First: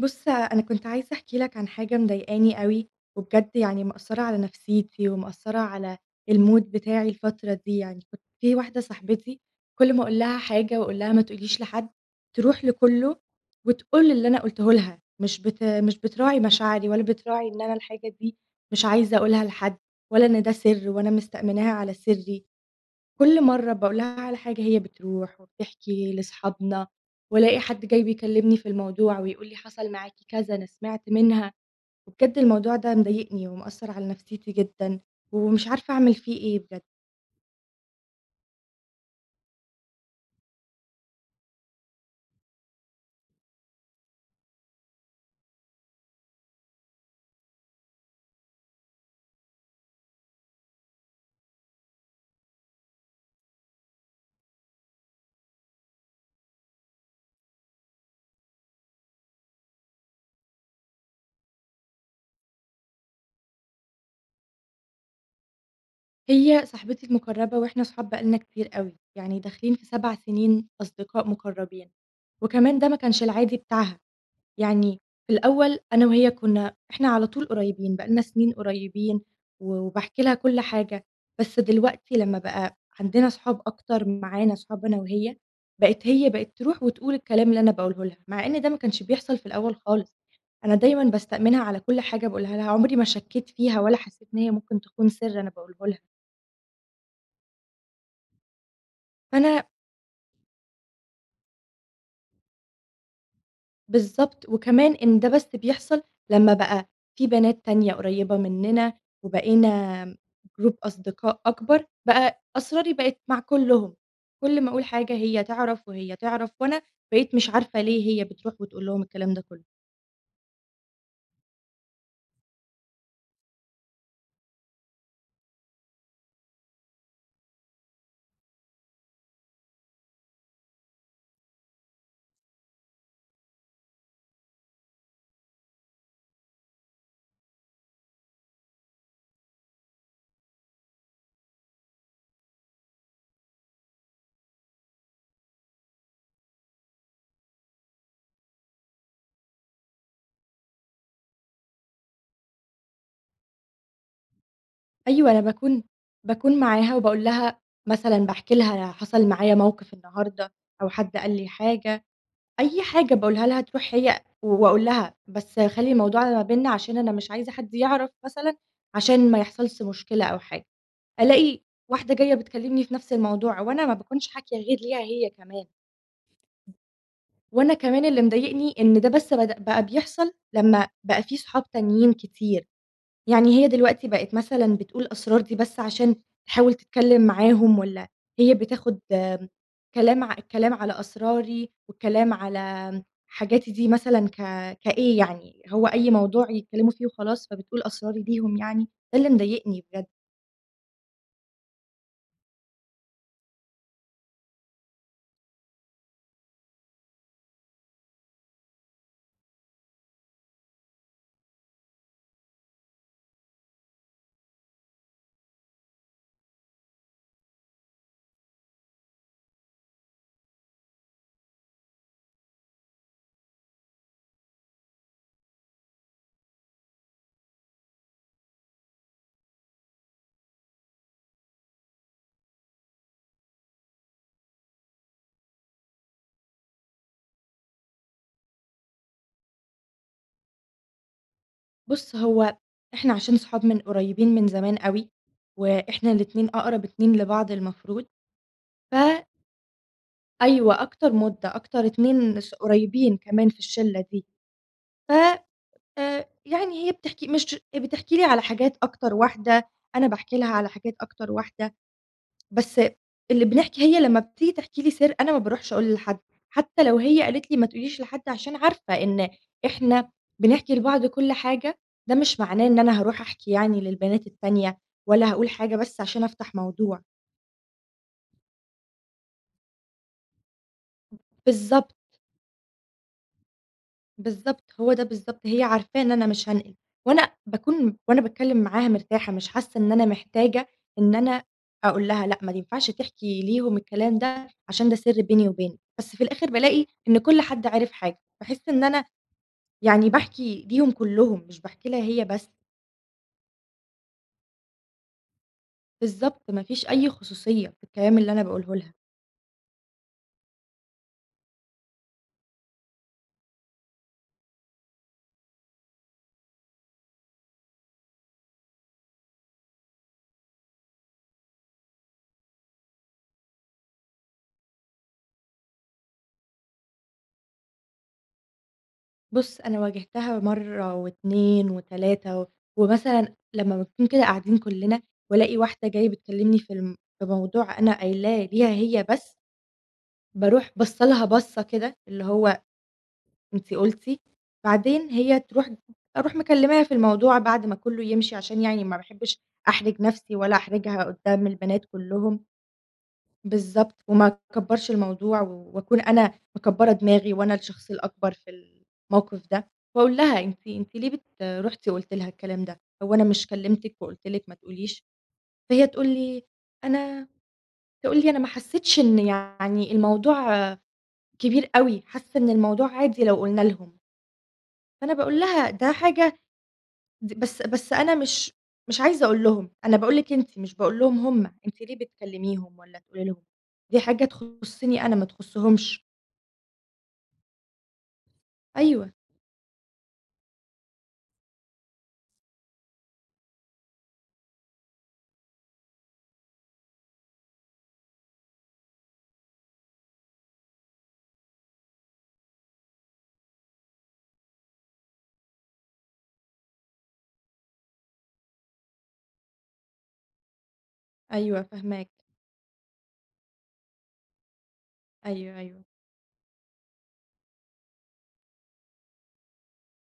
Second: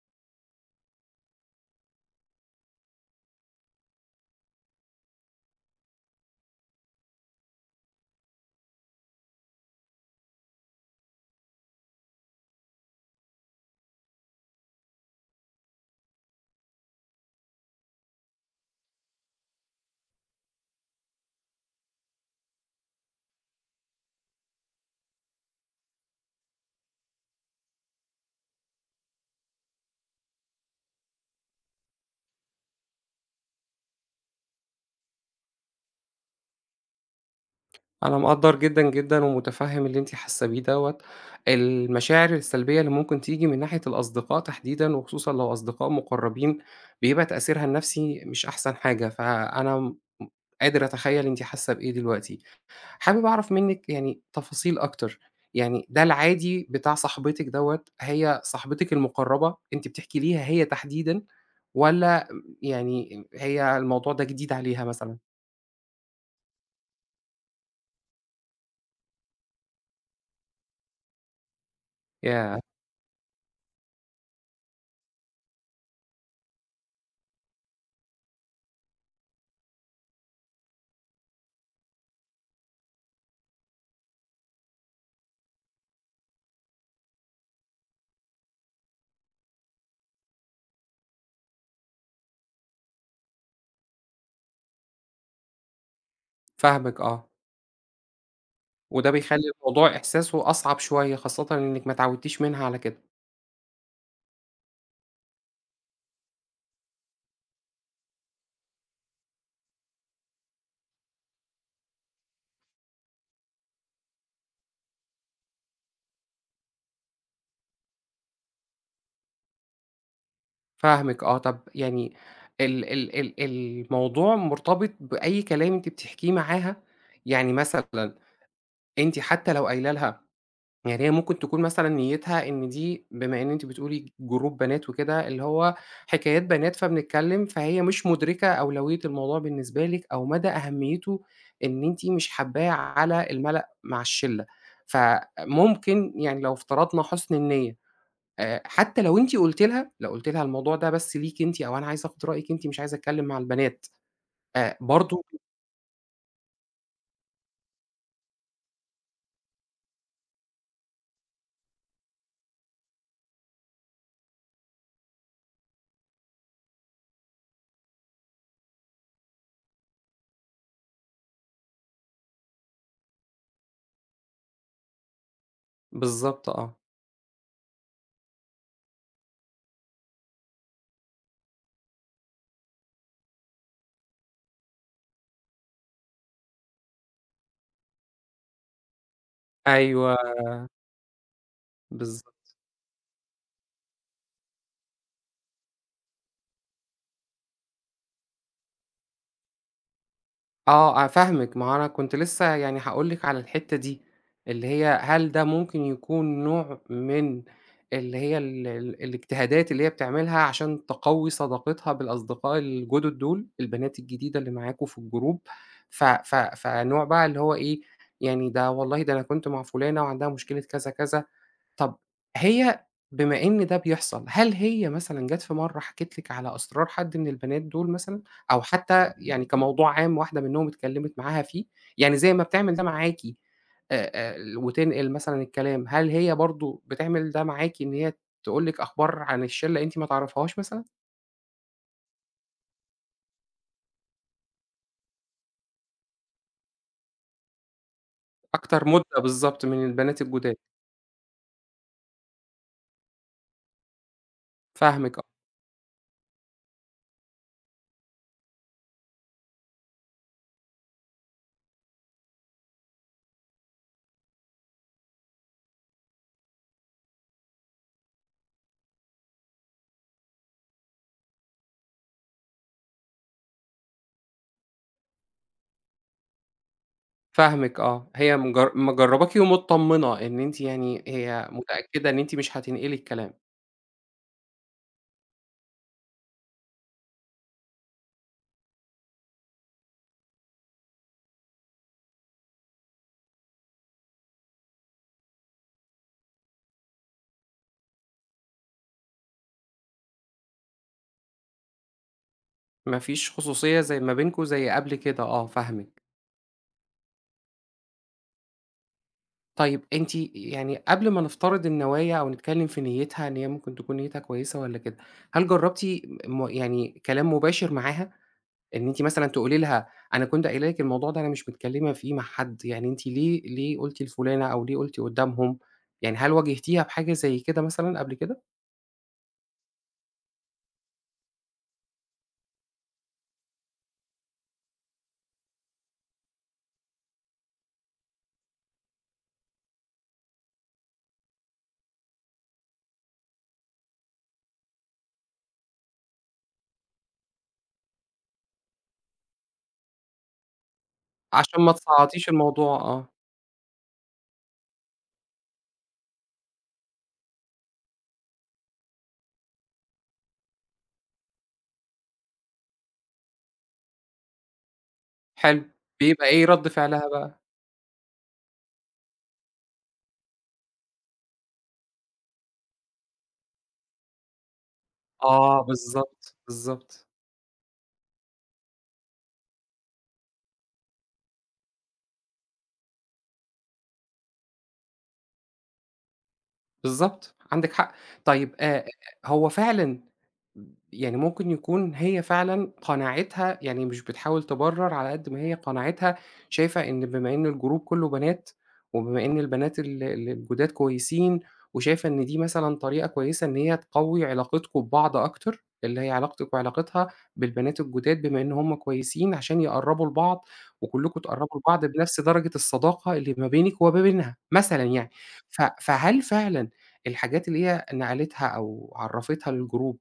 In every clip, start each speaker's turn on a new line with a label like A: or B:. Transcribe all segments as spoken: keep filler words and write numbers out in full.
A: بُص، أنا كنت عايزة أحكي لك عن حاجة مضايقاني أوي، وبجد يعني مأثّرة على نفسيتي، ومأثّرة على الmood بتاعي الفترة دي يعني. كنت في واحدة صاحبتي كل ما أقول لها حاجة وأقول لها ما تقوليش لحد، تروح لكُلّه وتقول اللي أنا قُلته لها، مش بت مش بتراعي مشاعري، ولا بتراعي إن أنا الحاجة دي مش عايزة أقولها لحد، ولا إن ده سِر وأنا مستأمناها على سِرّي. كل مرّة باقول لها على حاجة هي بتروح وبتحكي لأصحابنا، والاقي حد جاي بيكلمني في الموضوع ويقول لي حصل معاكِ كذا، أنا سمعت منها، وبجد الموضوع ده مضايقني ومأثّر على نفسيتي جدًا، ومش عارفة أعمل فيه إيه بجد.
B: أنا مقدّر جدًا، جدًا ومُتفهِّم اللي أنتِ حاسة بيه دوّة. المشاعر السلبية اللي ممكن تيجي من ناحية الأصدقاء تحديدًا وخصوصًا لو أصدقاء مُقرّبين، بيبقى تأثيرها النفسي مش أحسن حاجة، فأنا م قادر أتخيّل أنتِ حاسة بإيه دلوقتي. حابب أعرف منِّك يعني تفاصيل أكتر، يعني ده العادي بتاع صاحبتِك دوّة، هي صاحبتِك المُقرّبة أنتِ بتحكي ليها هي تحديدًا والّا يعني هي الموضوع ده جديد عليها مثلًا؟
A: هي صاحبتي المقربة وإحنا صحاب بقى لنا كتير أوي، يعني داخلين في 7 سنين أصدقاء مقربين،
B: ياه!
A: وكمان ده ما كانش العادي بتاعها. يعني في الأول أنا وهي كنا إحنا على طول قريبين، بقى لنا سنين قريبين، و وباحكي لها كل حاجة، بس دلوقتي لمّا بقى عندنا صحاب أكتر معانا صحاب أنا وهي، بقت هي بقت تروح وتقول الكلام اللي أنا باقوله لها، مع إن ده ما كانش بيحصل في الأول خالص، أنا دايمًا باستأمنها على كل حاجة باقولها لها، عمري ما شكيت فيها ولا حسيت إن هي ممكن تخون سر أنا باقوله لها،
B: فاهمِك آه. وده بيخلّي
A: فأنا
B: الموضوع إحساسه أصعب شوية، خاصةً إنِّك ما اتعودتيش منها على كده.
A: بالضبط، وكمان إن ده بس بيحصل لمّا بقى في بنات تانية قريّبة مننا وبقينا group أصدقاء أكبر، بقى أسراري بقت مع كلّهم، كل ما أقول حاجة هي تعرف وهي تعرف، وأنا بقيت مش عارفة ليه هي بتروح وتقول لهم الكلام ده كلّه.
B: فاهمِك آه، طَب يعني ال ال ال الموضوع مرتبط بأي كلام أنتِ بتحكيه معاها؟ يعني مثلًا أنتِ حتى لو قايلة لها يعني هي ممكن تكون مثلًا نيّتها إن دي بما إن أنتِ بتقولي جروب بنات وكده، اللي هو حكايات بنات فبنتكلّم، فهي مش مُدركة أولوية الموضوع بالنسبة لِك أو مدى أهميته إن أنتِ مش حاباه على المَلأ مع الشِلّة. فممكن يعني لو افترضنا حُسن النيّة، آآ حتّى لو أنتِ قُلتِ لها لو قُلتِ لها الموضوع ده بس ليكِ أنتِ أو أنا عايزة آخُد رأيِك أنتِ مش عايزة أتكلّم مع البنات، آآ برضه
A: أيوه، أنا باكون باكون معاها وباقول لها مثلًا باحكي لها حصل معايا موقف النهارده أو حد قال لي حاجة. أي حاجة باقولها لها تروح هي وأقول لها، بس خلّي الموضوع ما بيننا عشان أنا مش عايزة حد يعرف مثلًا، عشان ما يحصلش مشكلة أو حاجة، ألاقي واحدة جاية بتكلمني في نفس الموضوع، وأنا ما باكونش حاكية غير ليها هي كمان،
B: بالضبط آه.
A: وأنا كمان اللي مضايقني إن ده بس بد بقى بيحصل لمّا بقى في صحاب تانيين كتير. يعني هي دلوقتي بقت مثلًا بتقول أسرار دي بس عشان تحاول تتكلّم معاهم والّا هي بتاخد آمم
B: أيوه،
A: كلام ع الكلام على أسراري
B: بالض
A: والكلام على حاجاتي دي مثلًا ك كإيه يعني، هو أي موضوع يتكلّموا فيه وخلاص فبتقول أسراري ليهم يعني؟ ده اللي مضايقني بجد.
B: آه، أنا فاهمِك، ما هو أنا كنت لسه يعني هاقول لِك على الحتّة دي، اللي هي هل ده ممكن يكون نوع من اللي هي ال ال الاجتهادات اللي هي بتعملها عشان تقوّي صداقتها بالأصدقاء الجدد دول، البنات الجديدة اللي معاكم في الجروب، ف ف فنوع بقى اللي هو إيه، يعني ده والله ده أنا كنت مع فلانة وعندها مشكلة كذا، كذا. طب هي بما إن ده بيحصل، هل هي مثلًا جات في مرّة حكِت لِك على أسرار حد من البنات دول مثلًا، أو حتى يعني كموضوع عام واحدة منهم اتكلّمت معاها فيه؟ يعني زي ما بتعمل ده معاكِ آآ، آآ، وتنقل مثلًا الكلام، هل هي برضه بتعمل ده معاكِ إن هي تقول لِك أخبار عن الشلة أنتِ ما تعرفيهاش مثلًا؟
A: بُص، هو إحنا عشان صحاب من قريبين من زمان أوي، وإحنا الاتنين أقرب اتنين لبعض المفروض،
B: أكتر مدة بالضبط من البنات الجداد،
A: فأيوه أكتر مُدّة، أكتر اتنين ص قريبين كمان في الشِلّة دي، ف
B: فاهمِك آه،
A: آآ، يعني هي بتحكي مش بتحكي لي على حاجات أكتر واحدة، أنا باحكي لها على حاجات أكتر واحدة، بس اللي بنحكي هي لمّا بتيجي تحكي لي سِر أنا ما باروحش أقوله لحد، حتى لو هي قالت لي ما تقوليش لحد عشان عارفة إن إحنا بنحكي لبعض كل حاجة، ده مش معناه إن أنا هاروح أحكي يعني للبنات التانية، ولا هاقول حاجة بس عشان أفتح موضوع.
B: فاهمِك آه، هي مجر مجرّباكِ ومتطمنة إن أنتِ يعني هي
A: بالضبط.
B: متأكدة إن أنتِ مش هتنقلي الكلام.
A: بالضبط، هو ده بالضبط، هي عارفاه إن أنا مش هانقل، وأنا باكون وأنا باتكلّم معاها مرتاحة، مش حاسة إن أنا محتاجة إن أنا أقول لها لأ، ما ينفعش تحكي ليهم الكلام ده عشان ده سِر بيني وبينِك، بس في الآخر بالاقي إن كل حد عرف حاجة، باحس إن أنا يعني باحكي ليهم كلّهم، مش باحكي لها هي بس،
B: ما فيش خصوصية زي ما بينكم زي قبل كده آه، فاهمِك.
A: بالضبط، ما فيش أي خصوصية في الكلام اللي أنا باقوله لها.
B: طيب أنتِ يعني قبل ما نفترض النوايا أو نتكلّم في نيّتها إن هي ممكن تكون نيّتها كويسة والّا كده، هل جرّبتِ م يعني كلام مباشر معاها؟ إن أنتِ مثلًا تقولي لها أنا كنت قايله لِك الموضوع ده أنا مش متكلّمة فيه مع حد، يعني أنتِ ليه ليه قُلتِ لفُلانة أو ليه قُلتِ قُدّامهم؟ يعني هل واجهتيها بحاجة زي كده مثلًا قبل كده؟
A: بُص، أنا واجهتها مرّة و2 و3 ومثلًا لمّا بنكون كده قاعدين كُلّنا والاقي واحدة جاية بتكلّمني في الم في موضوع أنا قايلاه ليها هي بس، باروح باصّة لها بَصّة كده اللي هو أنتِ قُلتِ، بعدين هي تروح أروح مكلّماها في الموضوع بعد ما كُلّه يمشي عشان يعني ما باحبّش أحرج نَفْسي ولا أحرجها قُدّام
B: عشان ما
A: البنات
B: تصعّطيش
A: كُلّهم.
B: الموضوع آه،
A: بالضبط، وما أكبّرش الموضوع و- وأكون أنا مكبّرة دماغي وأنا الشخص الأكبر في الموقف ده، وأقول لها: "أنتِ أنتِ ليه بت رُحتِ وقُلتِ لها الكلام ده؟ هو أنا مش كلمتِك وقُلت لِك ما تقوليش؟"
B: حلو.
A: فهي تقول
B: بيبقى
A: لي:
B: إيه رَد فعلها
A: "أنا"
B: بقى؟
A: تقول لي: "أنا ما حسّيتش إن يعني الموضوع كبير أوي، حاسّة إن الموضوع عادي لو قُلنا لهم." فأنا باقول
B: آه،
A: لها: "ده
B: بالضبط،
A: حاجة
B: بالضبط.
A: د بس بس أنا مش مش عايزة أقول لهم، أنا باقول لِك أنتِ مش باقول لهم هم، أنتِ ليه بتكلميهم والّا تقولي لهم؟ دي حاجة تخُصّني أنا ما تخُصّهمش."
B: بالضبط، عندِك حق. طيب آآ،
A: أيوه،
B: هو فعلًا يعني ممكن يكون هي فعلًا قناعتها يعني مش بتحاول تبرر على قد ما هي قناعتها شايفة إن بما إن الجروب كلّه بنات، وبما إن البنات ال ال الجُداد كويسين، وشايفة إن دي مثلًا طريقة كويسة إن هي تقوي علاقتكم ببعض أكتر، اللي هي علاقتِك وعلاقتها بالبنات الجُداد بما إن هُم كويسين عشان يقرّبوا لبعض، وكلّكم تقرّبوا
A: أيوه
B: لبعض
A: فاهماك،
B: بنفس درجة الصداقة اللي ما بينِك وما بينها مثلًا يعني.
A: أيوه،
B: ف
A: أيوه.
B: فهل فعلًا الحاجات اللي هي نقلتها أو عرّفتها للجروب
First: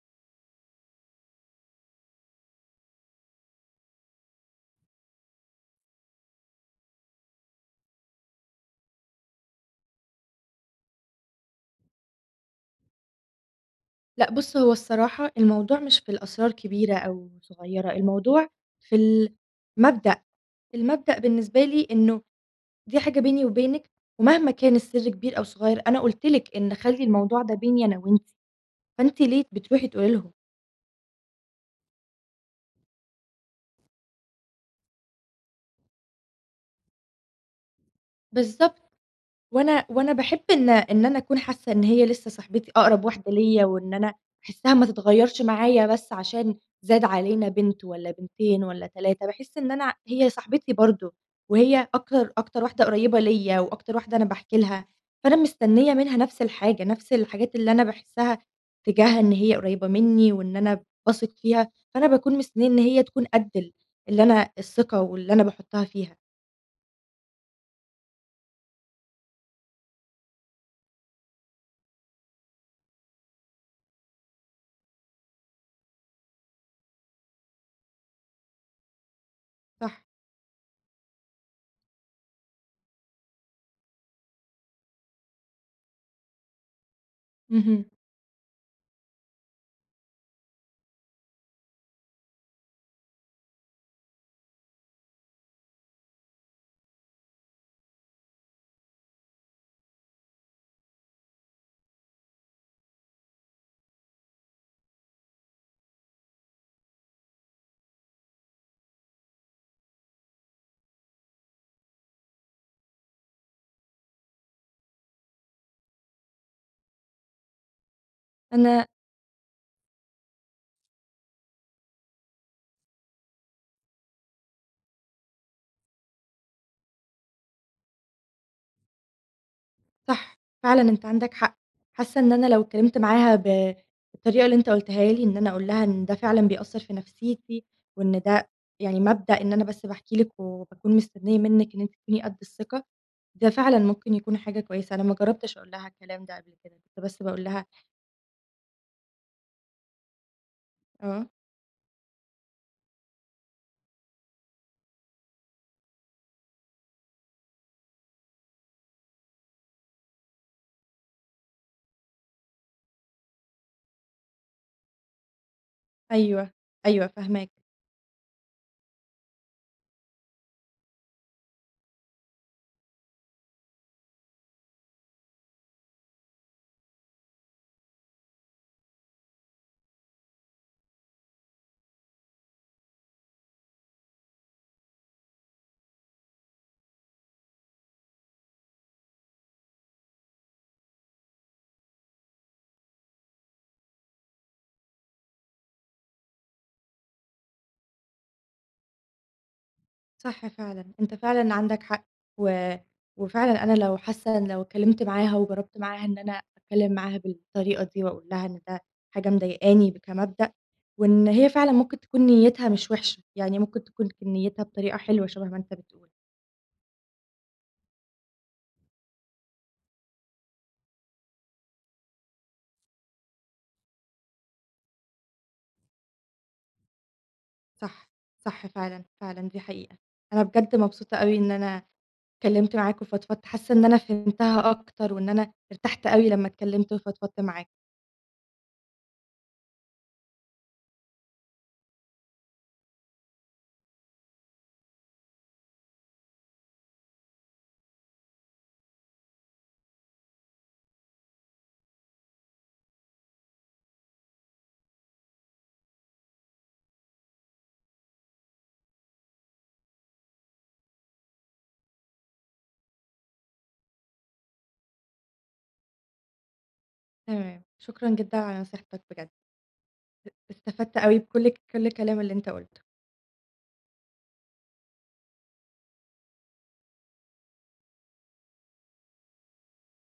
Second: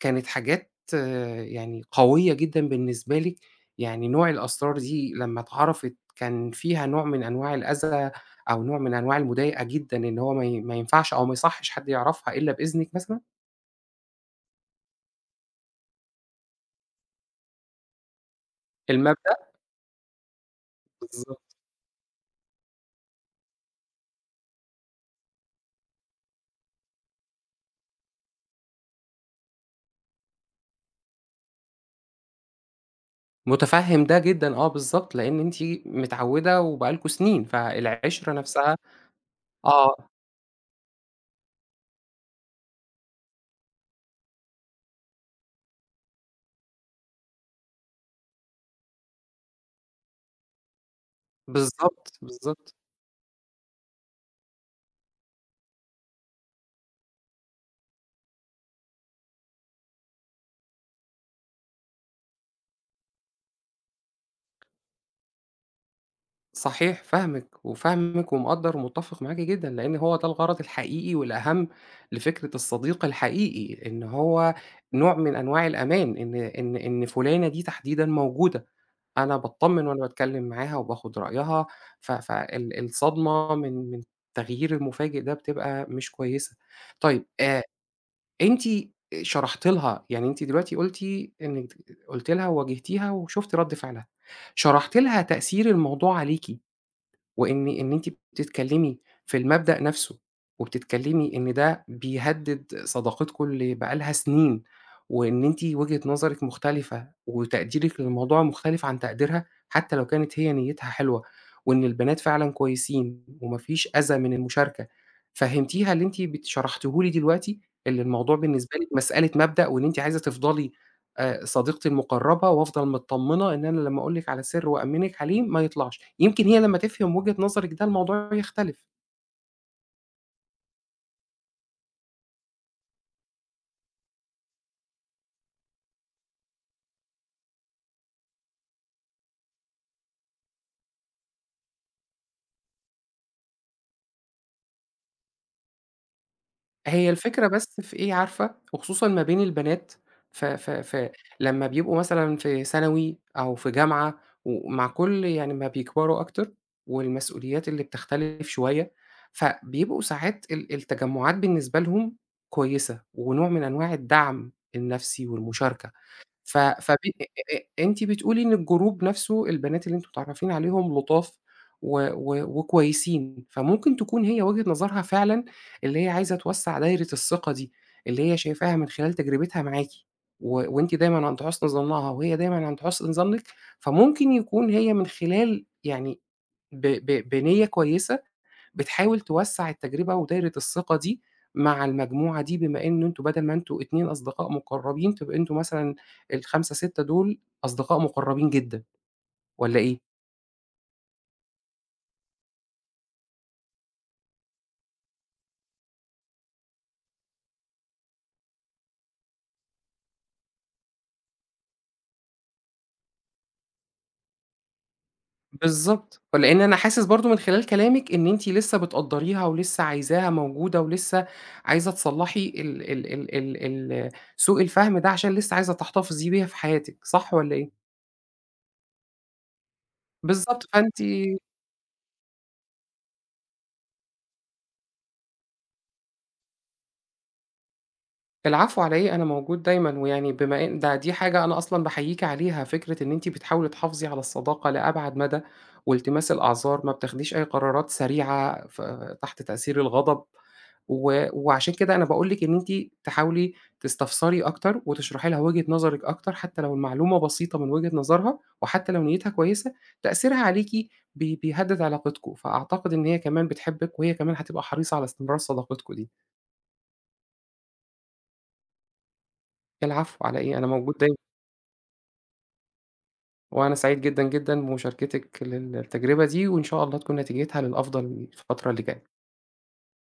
B: كانت حاجات آه، يعني قوية جدًا بالنسبة لِك، يعني نوع الأسرار دي لمّا اتعرفت كان فيها نوع من أنواع الأذى أو نوع من أنواع المضايقة جدًا إن هو ما ي ما ينفعش أو ما يصحّش حد يعرفها إلا بإذنِك مثلًا؟
A: لأ بُص هو الصراحة الموضوع مش في الأسرار كبيرة أو صغيّرة، الموضوع في
B: المبدأ
A: المبدأ، المبدأ
B: بالضبط،
A: بالنسبة لي إنه دي حاجة بيني وبينِك، ومهما كان السر كبير أو صغيّر أنا قُلت لِك إن خلّي الموضوع ده بيني أنا وأنتِ، فأنتِ ليه بتروحي تقولي لهم؟
B: مُتفهِّم ده جدًا آه بالضبط، لإن أنتِ متعوّدة وبقى لكم سنين، فالعِشرة نَفْسها
A: بالضبط. وأنا
B: آه،
A: وأنا باحب إن إن أنا أكون حاسة إن هي لسه صاحبتي أقرب واحدة ليّا، وإن أنا أحسها ما تتغيّرش معايا بس عشان زاد علينا بنت والّا بنتين والّا ثلاث باحس إن أنا هي صاحبتي برضه، وهي
B: بالضبط،
A: أكتر أكتر
B: بالضبط.
A: واحدة قريّبة ليّا، وأكتر واحدة أنا باحكي لها، فأنا مستنية منها نفس الحاجة، نفس الحاجات اللي أنا باحسها تجاهها إن هي قريّبة منّي، وإن أنا باثق فيها، فأنا باكون مستنية إن هي تكون قد ال اللي أنا الثقة واللي أنا باحطها فيها.
B: صحيح، فاهمِك، وفاهمِك ومقدّر ومتّفق معاكِ جدًا، لإن هو ده الغرض الحقيقي والأهم لفكرة الصديق الحقيقي، إن هو نوع من أنواع الأمان، إن إن إن فُلانة دي تحديدًا موجودة، أنا باتطمن وأنا
A: صح،
B: باتكلّم معاها وباخد رأيها، ف فال الصدمة من من التغيير المفاجئ ده بتبقى مش كويسة. طيب آآ،
A: اهم.
B: أنتِ شرحتِ لها، يعني أنتِ دلوقتي قُلتِ إنِّك قُلتِ لها وواجهتيها وشُفتِ رَد فعلها، شرحتِ لها تأثير الموضوع عليكِ. وإن إن أنتِ بتتكلّمي في المبدأ نَفْسه، وبتتكلّمي إن ده بيهدِّد صداقتكم اللي بقى لها سنين، وإن أنتِ وجهة نظرِك مختلفة، وتقديرِك للموضوع مختلف عن تقديرها، حتى لو كانت هي نيّتها حلوة، وإن البنات فعلًا كويسين وما فيش أذى من المشاركة. فهّمتيها اللي أنتِ بت شرحتيه لي دلوقتي، اللي الموضوع بالنسبة
A: أنا
B: لِك مسألة مبدأ وإن أنتِ عايزة تفضلي آآ صديقتي المقرّبة وأفضل متطمّنة إن أنا لمّا أقول لِك على سِر وأأمِّنِك عليه ما يطلعش، يمكن هي لمّا تفهم وجهة نظرِك ده الموضوع يختلف.
A: صح، فعلًا أنت عندك حق، حاسة إن أنا لو اتكلمت معاها ب بالطريقة اللي أنت قُلتها لي، إن أنا أقول لها إن ده فعلًا بيأثّر في نفسيتي، وإن ده يعني مبدأ إن أنا بس باحكي لِك وباكون مستنية منِّك إن أنتِ تكوني قد الثقة، ده فعلًا ممكن يكون حاجة كويسة، أنا ما جرّبتش أقول لها الكلام ده قبل كده، كنت
B: هي
A: بس باقول
B: الفكرة
A: لها
B: بس في إيه عارفة، وخصوصًا ما بين البنات ف ف ف
A: آه.
B: لمّا بيبقوا مثلًا في ثانوي أو في جامعة ومع كل يعني ما بيكبروا أكتر والمسؤوليات اللي بتختلف شوية، فبيبقوا ساعات ال التجمُّعات بالنسبة لهم كويسة ونوع من أنواع الدعم النفسي والمشاركة.
A: أيوه،
B: ف فب
A: أيوه
B: أ
A: فاهماك.
B: أ أنتِ بتقولي إن الجروب نفسه البنات اللي أنتم متعرّفين عليهم لطاف و و وكويسين، فممكن تكون هي وجهة نظرها فعلًا اللي هي عايزة توسّع دايرة الثقة دي، اللي هي شايفاها من خلال تجربتها معاكِ، و وأنتِ دايمًا عند حُسن ظنها وهي دايمًا عند حُسن ظنِّك، فممكن يكون هي من خلال يعني ب ب بنية كويسة بتحاول توسّع التجربة ودايرة الثقة دي مع المجموعة دي، بما إن أنتم بدل ما أنتم اتنين أصدقاء مُقرّبين، تبقى أنتم مثلًا الخمسة، ستة دول أصدقاء مُقرّبين جدًا والّا إيه؟
A: صح فعلًا، أنت فعلًا عندك حق، و وفعلًا أنا لو حاسة إن لو اتكلمت معاها وجربت معاها إن أنا أتكلم معاها بالطريقة دي، وأقول لها إن ده حاجة مضايقاني ب كمبدأ، وإن هي فعلًا ممكن تكون نيتها مش وحشة، يعني ممكن تكون ك نيتها بطريقة حلوة شبه ما أنت بتقول،
B: بالضبط، لإن أنا حاسس برضه من خلال كلامِك إن أنتِ لسه بتقدّريها ولسه عايزاها موجودة ولسه عايزة تصلّحي ال ال ال ال ال سوء الفهم ده عشان لسه عايزة تحتفظي بيها في حياتِك، صح والّا إيه؟
A: صح، صح فعلًا، فعلًا دي حقيقة. أنا
B: بالضبط،
A: بجد
B: فأنتِ
A: مبسوطة أوي إن أنا اتكلمت معاك وفضفضت، حاسة إن أنا فهمتها أكتر، وإن أنا ارتحت أوي لمّا اتكلمت وفضفضت معاك.
B: العفو على إيه، أنا موجود دايمًا، ويعني بما إن ده دي حاجة أنا أصلًا باحييكِ عليها، فكرة إن أنتِ بتحاولي تحافظي على الصداقة لأبعد مدى، والتماس الأعذار، ما بتاخديش أي قرارات سريعة ف تحت تأثير الغضب، و وعشان كده أنا باقول لِك إن أنتِ تحاولي تستفسري أكتر، وتشرحي لها وجهة نظرِك أكتر، حتى لو المعلومة بسيطة من وجهة نظرها، وحتى لو نيتها كويسة، تأثيرها عليكِ بي بيهدد علاقتكم، فأعتقد إن هي كمان بتحبِك، وهي كمان هتبقى حريصة على استمرار صداقتكم دي.
A: تمام، شكرًا جدًا على نصيحتك بجد.
B: العفو على إيه، أنا موجود
A: استفدت
B: دايمًا.
A: أوي بكل ك كل الكلام اللي أنت قُلته.
B: وأنا سعيد جدًا، جدًا بمشاركتِك للتجربة دي، وإن شاء الله تكون نتيجتها للأفضل الفترة اللي جاية.